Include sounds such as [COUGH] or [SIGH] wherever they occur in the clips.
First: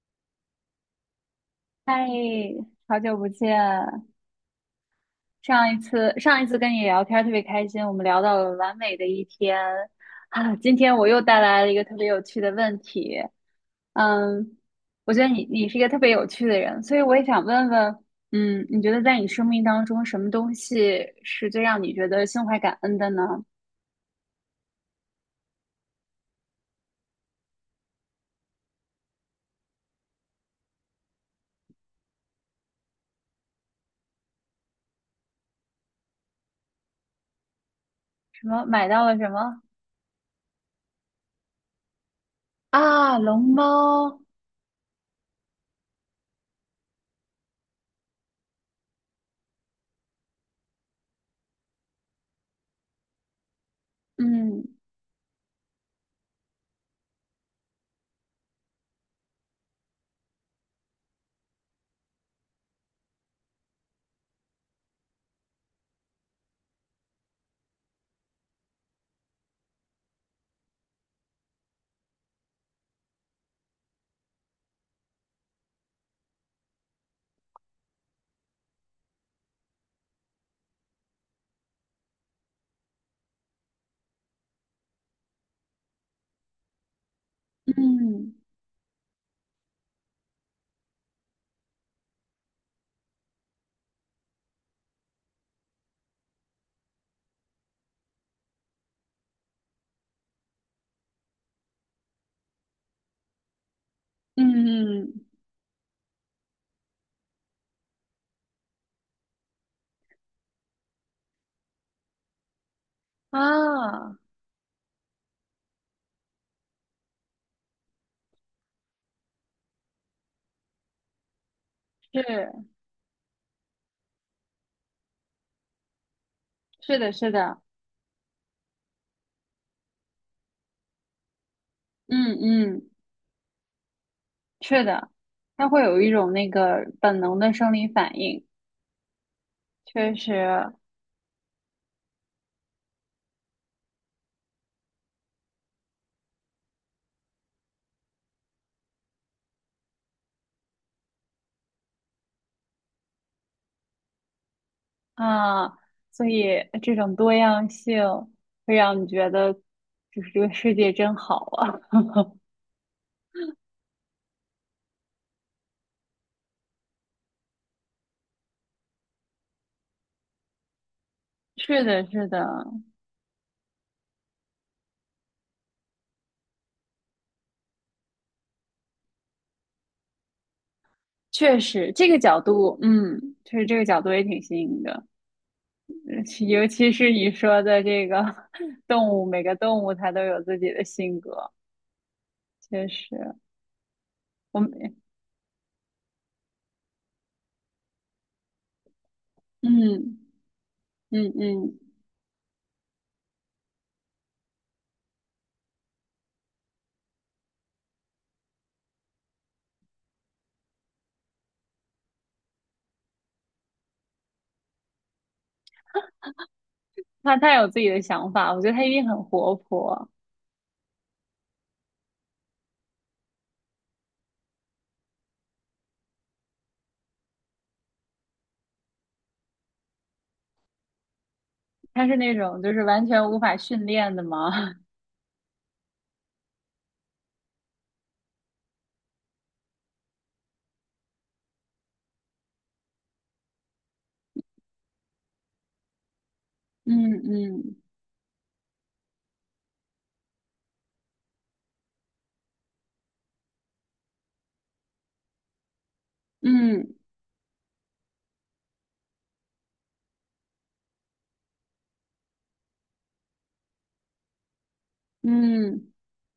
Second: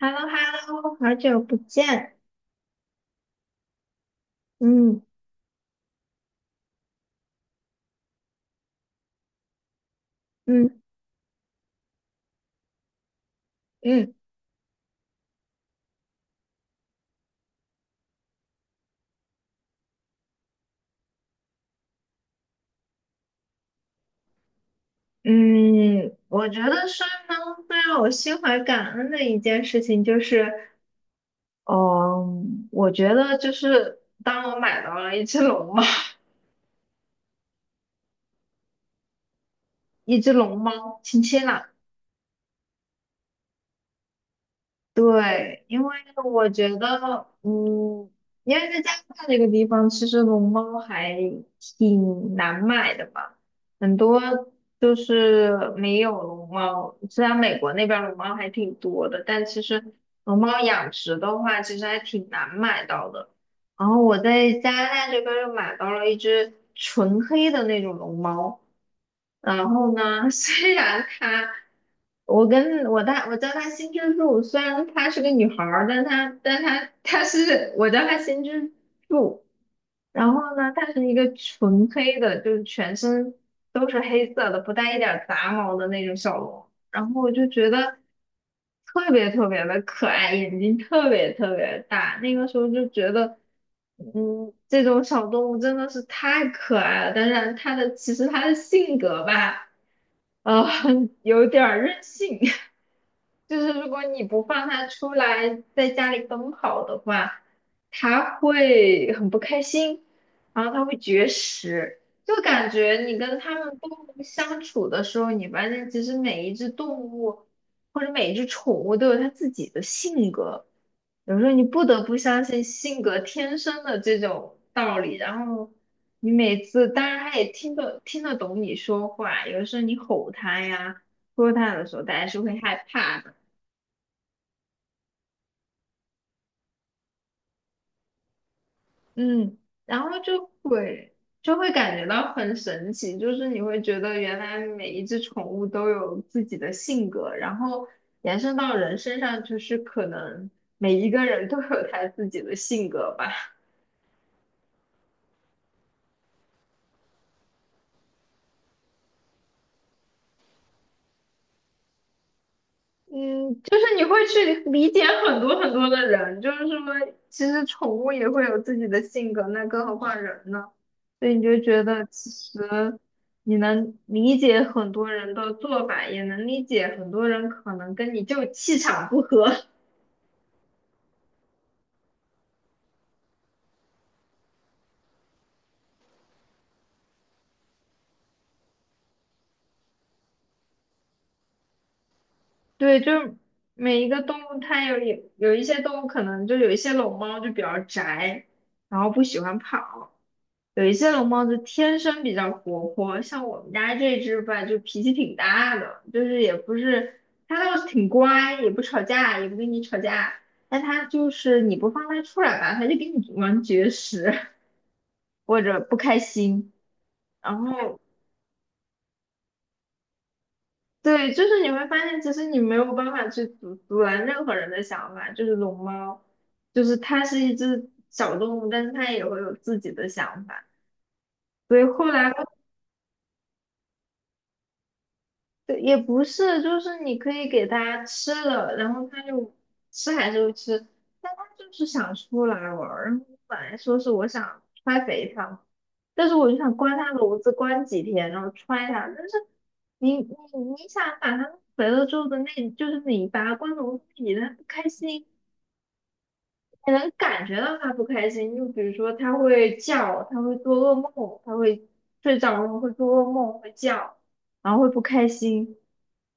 h e l l o hello 好久不嗨，见。好久不见！嗯上一次跟你聊天儿特别开心，我们聊到了完美的一天啊。今嗯天我又带来了一个特别有趣的问题，嗯嗯，我觉得你是一个特别有趣的人，所以我也想问问，嗯，你觉得在你生命当中，什么东西是最让你觉得心怀感恩的呢？嗯，我觉得是最让我心怀感恩的一件事情就是，嗯，我觉得就是当我买到了一只龙猫，[LAUGHS] 什么买到了什么一只龙猫，亲亲啦。啊？龙猫，对，因为我觉得，因为在加拿大这个地方，其实龙猫还挺难买的嘛，很多嗯就是没有龙猫。虽然美国那边儿龙猫还挺多的，但其实龙猫养殖的话，其实还挺难买到的。然后我在加拿大这边儿又买到了一只纯黑的那种龙猫，然后呢，[LAUGHS] 虽然它。我跟我大我叫她新之助，虽然她是个女孩儿，但她是我叫她新之助。然后呢，她是一个纯黑的，就是全身都是黑色的，不带一点儿杂毛的那种小龙。然后我就觉得嗯特别特别的可爱，眼睛特别特别大。那个时候就觉得，这种小动物真的是太可爱了。但是其实它的性格吧，呃，[LAUGHS] 有点儿任性。[LAUGHS] 就是如果你不嗯放它出嗯来在家里奔跑的话，它会很不开心，然后它会绝食。就感觉你跟它们动啊，物相处的时候，你发现其实每一只动物或者每一只宠物都有它自己的性格，有时候你不得不相信是性格天生的这种道理。然后你每次，是当的，然是它也的。听得懂你说话，有的时候你吼它呀、说它的时候，它还嗯是会害嗯，怕的。是的，它会有一种那个本能的生理反应，嗯，然确后就实会就会感觉到很神奇，就是你会觉得原来每一只宠物都有自己的性格，然后延伸到人身上，就是可能每一个人都有他自己的性格吧。啊，所以这种多样性会让你觉得，就是这个世界真好啊。嗯，就是你会去理解很多很多的人，就是说，其实宠物也会有自己的性格，那更何况人呢？所以你 [LAUGHS] 就觉是得，的，是其的，实你能理解很多人的做法，也能理解很多人可能跟你就气场不合。[LAUGHS] 确实这个角度，嗯，确实这个角度也挺新颖的，[LAUGHS] 其尤其是你说的这个 [LAUGHS] 动物，每个动物它都有自己的性格，确对，就实，是每一个动物，我们，它有一些动物可能就一些龙猫就比较宅，然后不喜欢跑。嗯有一些龙嗯猫就嗯。天生比较活泼，像我们家这只吧，就脾气挺大的，就是也不是，它倒是挺乖，也不吵架，也不跟你吵架，但它就是你不放它出来吧，它就跟你玩绝食 [LAUGHS] 或者不开心，他太然有自己后的想法，我觉得他一定很活泼。对，就是你会发现，其实你没有办法去阻拦任何人的想法，就是龙猫，就是它是一只小动物，但是它也会有自己的想法。所以他后是来那种就是完全无法训练的嘛。[LAUGHS] 对，也不是，就是你可以给它吃了，然后它就吃还是会吃，但它就是想出来玩儿。然后我本来说是我想揣肥它嘛，但是我就想关它嗯笼子嗯关几天，然后揣它。但是你你你想把它弄肥了之后的那，就是你把它关笼子里，它不开心，你嗯能感觉到它不开心。就比如说它会叫，它会做噩梦，它会睡着了会做噩梦，会叫，然后会不开心。嗯，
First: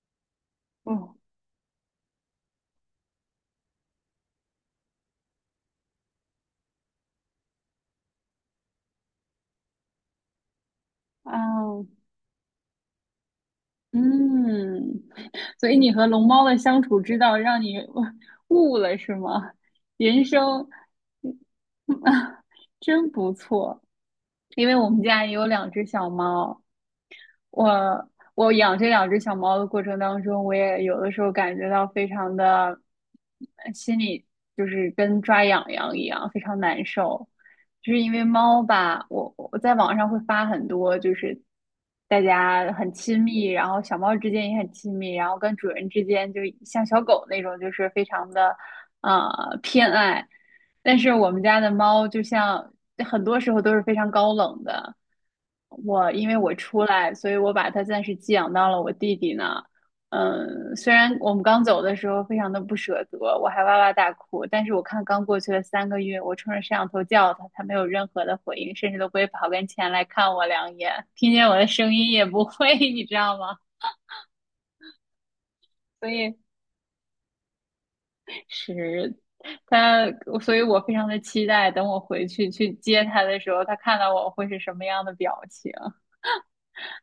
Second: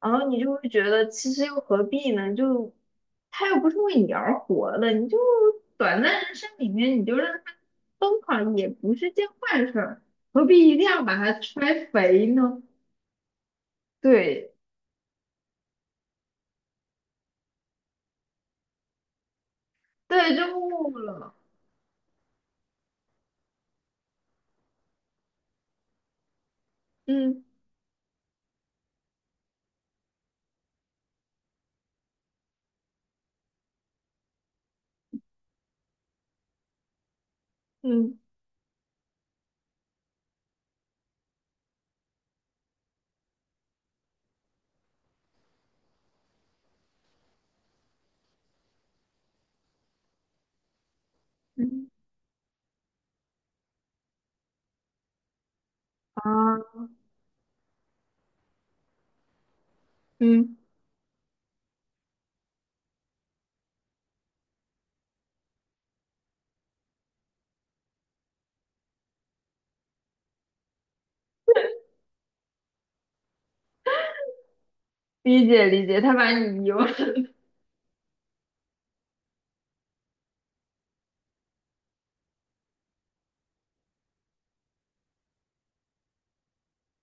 然后你就会觉得哦其实又何必呢？就他又不是为你而活的，你就短暂人生里面你就让他疯狂也不是件坏事儿，何必一定要把它摔啊肥呢？对嗯，所以你和龙猫的相处之道让你悟了是吗？人对，就生 悟了，[LAUGHS] 真不错，因为我们家也有两只小猫，嗯我我养这两只小猫的过程当中，我也有的时候感觉到非常的心里就是跟抓痒痒一样，非常难受。就是因嗯为猫吧，我在网上会发很多，就是大家很亲密，然后小猫之间也很亲密，然后跟主人之间就像小狗那种，就是非常的偏爱。但是我们家的嗯猫就像很多时候都是非常高冷的。我因为我出啊，来，所以我把它暂时寄养到了我弟弟那。嗯，嗯，虽然我们刚走的时候非常的不舍得，我还哇哇大哭，但是我看刚过去了三个月，我冲着摄像头叫他，他没有任何的回应，甚至都不会跑跟前来看我两眼，听见我的声音也不会，[LAUGHS] 你知道吗？理解理解，所他把以你遗忘。是他，所以我非常的期待，等我回去去接他的时候，他看到我会是什么样的表情。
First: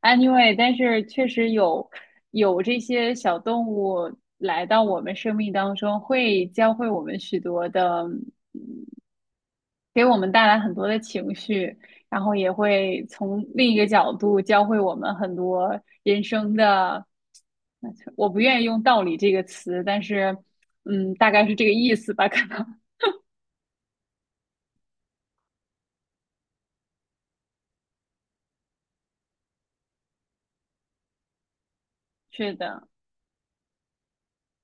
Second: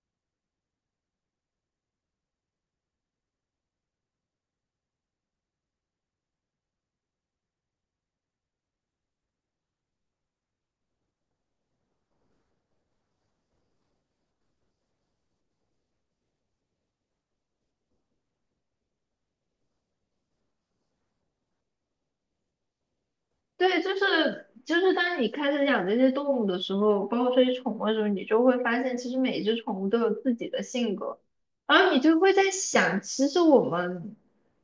Anyway，但是确实有这些小动物来到我们生命当中，会教会我们许多的，给我们带来很多的情绪，然后也会从另一个角度教会我们很多人生的。我不愿意用“道理”这个词，但是，嗯，大概是这个意思吧，可能 对，就是当你开始养这些动物的时候，包括这些宠物的时候，你就会发现，其实每一只宠物都有自己的性格，然后你就 [LAUGHS] 会在是的，想，其实我们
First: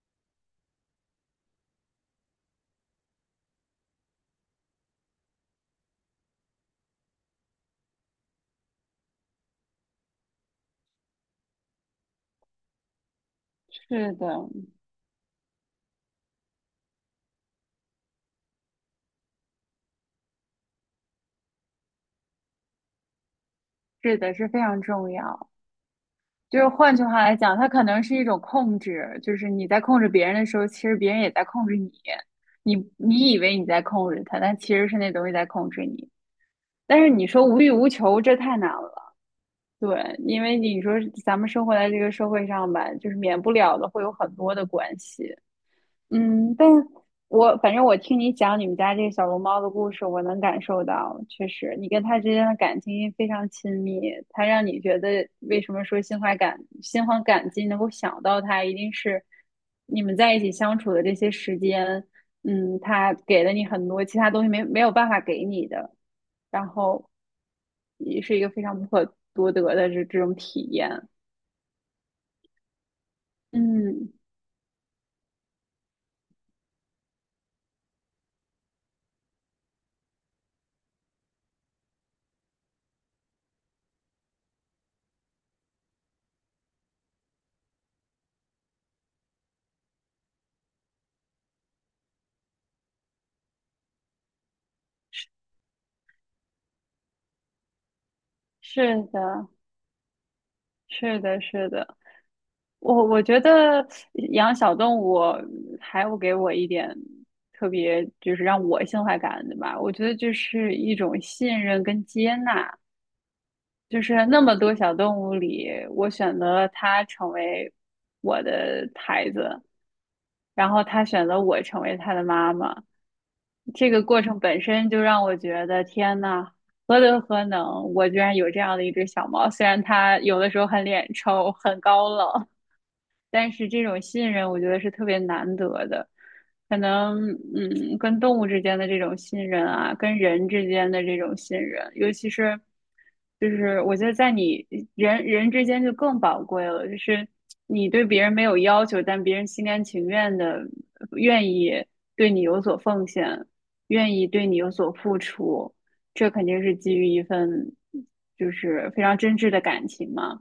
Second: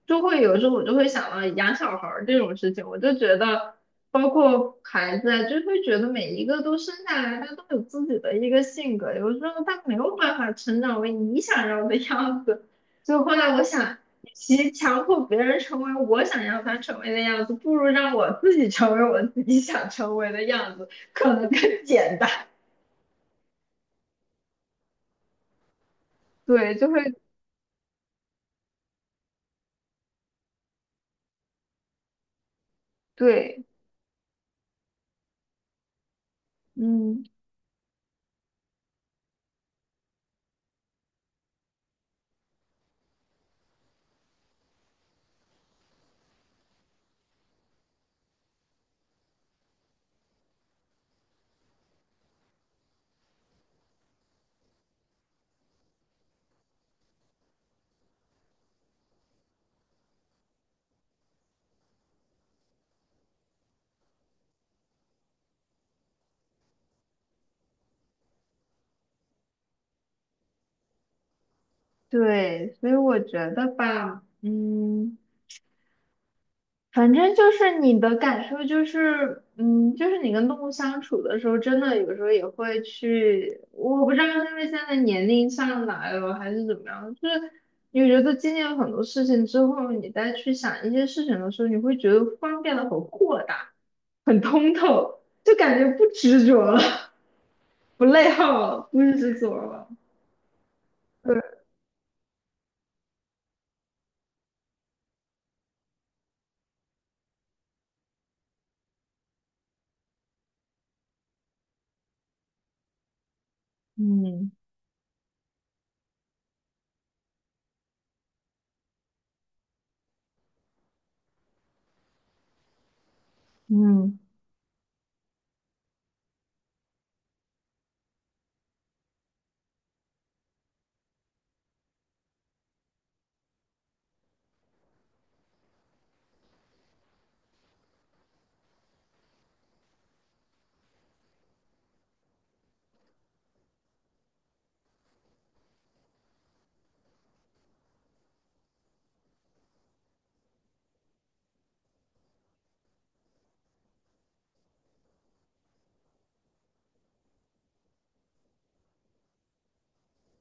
就会有时候我就会想到养小孩儿这种事情，我就觉得，包括孩子啊，就会觉得每一个都生下来，他都有自己的一个性格，有时候他没有办法成长为你想要的样子，所以后来我想。是的，其强迫别人成为我想要他成为的样子，不如让我自己成为我自己想成为的样子，可能更简单。是的，是非常重要。就是对，就换会句话来讲，它可能是一种控制，就是你在控制别人的时候，其实别人也在控制你。你以为对，你在控制他，但其实是那东西在控制你。但是嗯，你说无欲无求，这太难了。对，因为你说咱们生活在这个社会上吧，就是免不了的会有很多的关系，嗯，但我反正我听你讲你们家这个小龙猫的故事，我能感受到，确实你跟它之间的感情非常亲密，它让你觉得为什么说心怀感激，能够想到它，一定是你们在一起相处的这些时间，嗯，它给了你很多其他东西没有办法给你的，然后也是一个非常不可多得的这种体验。对，所以我觉得嗯，吧，嗯。反正就是你的感受就是，就是你跟动物相处的时候，真的有时候也会去，我不知道是因为现在年龄上来了还是怎么样，就是你觉得经历了很多事情之后，你再去想一些事情的时候，你会觉得方便变得很豁达、很通透，就感觉不执着了，[LAUGHS] 不内耗了，不是执的，着了。是对，的，是的。我我觉得养小动物还有给我一点特别，就是让我心怀感恩的吧。我觉得就是一种信任跟接纳，就是那嗯么多小动物里，我选择了它成为我的孩子，然后它选择我成为它的妈妈。这个嗯过程本身就让我觉得，天呐，何德何能，我居然有这样的一只小猫。虽然它有的时候很脸臭，很高冷。但是这种信任，我觉得是特别难得的。可能，嗯，跟动物之间的这种信任啊，跟人之间的这种信任，尤其是，就是我觉得在你人之间就更宝贵了。就是你对别人没有要求，但别人心甘情愿的愿意对你有所奉献，愿意对你有所付出，这肯定是基于一份就是非常真挚的感情嘛。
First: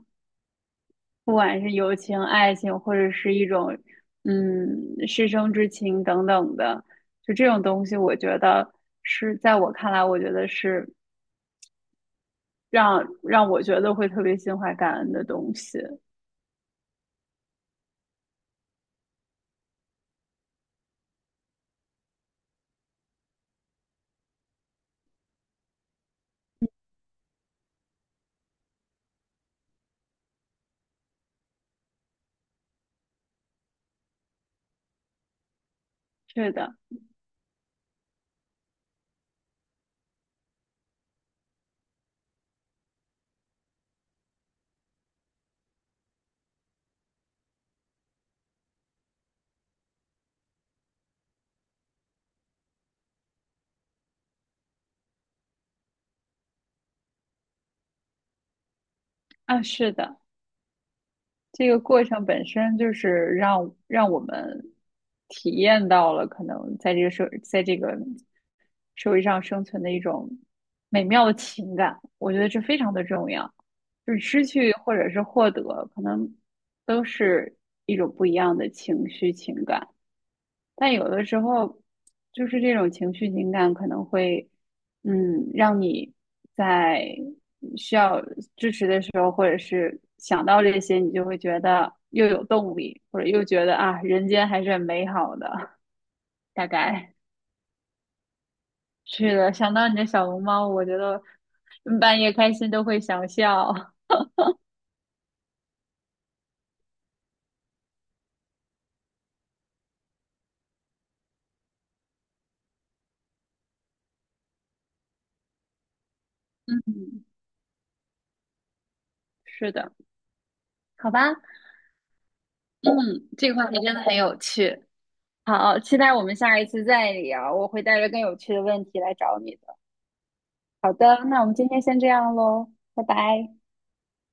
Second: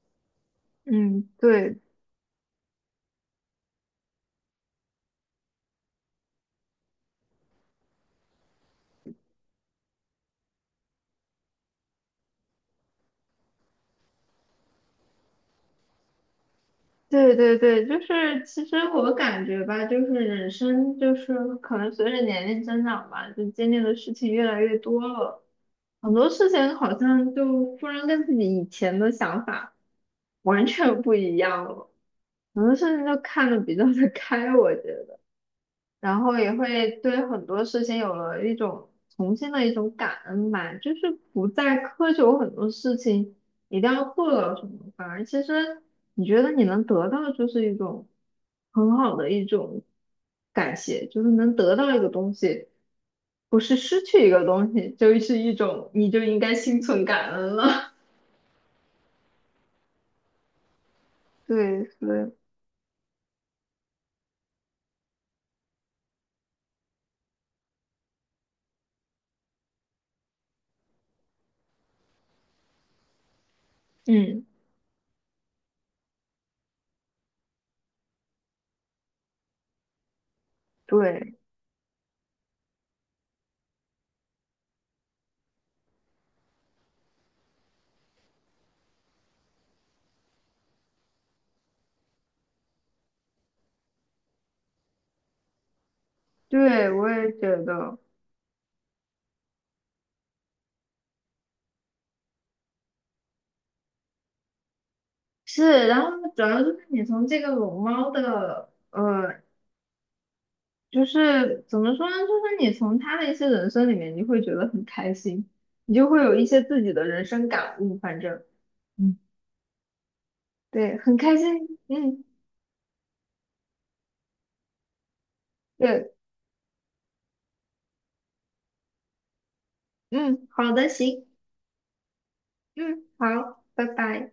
嗯，不管是对友情、爱情，或者是一种师生之情等等的，就这种东西，我觉得是在我看来，我觉得是让我觉得会特别心怀感恩的东西。对，就是其实我感觉吧，就是人生就是可能随着年龄增长吧，就经历的事情越来越多了，很多事情好像就突然跟自己以前的想法完全不一样了，很多事情就看得比较的开，我觉得。然后也是的，会对很多事情有了一种重新的一种感恩吧，就是不再苛求很多事情一定要做到什么，反而其实你觉得你能得到就是一种很好的一种感谢，就是能得到一个东西，不是失去一个东西，就是一种你就应该心存感恩了。啊，是的，[LAUGHS] 这个对过程对本身就是让我们体验到了可能在这个社，在这个社会上生存的一种美妙的情感，我觉得这非常的重要。就是嗯，失去或者是获得，可能都是一种不一样的情绪情感，但有的对，时候就是这种情绪情感可能会，嗯，让你在需要支持的时候，或者是想到这些，你就会觉得又有动力，或者又觉得啊，人间还是很美好的，大对，我概。也觉得。是的，想到你的小龙猫，我觉得嗯半夜开心都会想笑。是，然后主要就是你从这个龙猫的，就是怎么说呢？就是你从他的一些人生里面，你会觉得很开心，你就会有一些自己的人 [LAUGHS] 生感悟。反正，嗯，是的，对，好很开吧，心。嗯，这个话题真的很有趣。好，期对，待我们下一次再聊，我会带着更有趣的问题来找你的。嗯，好的，好的，行，那我们今天先这样喽，拜嗯，拜。好，拜拜。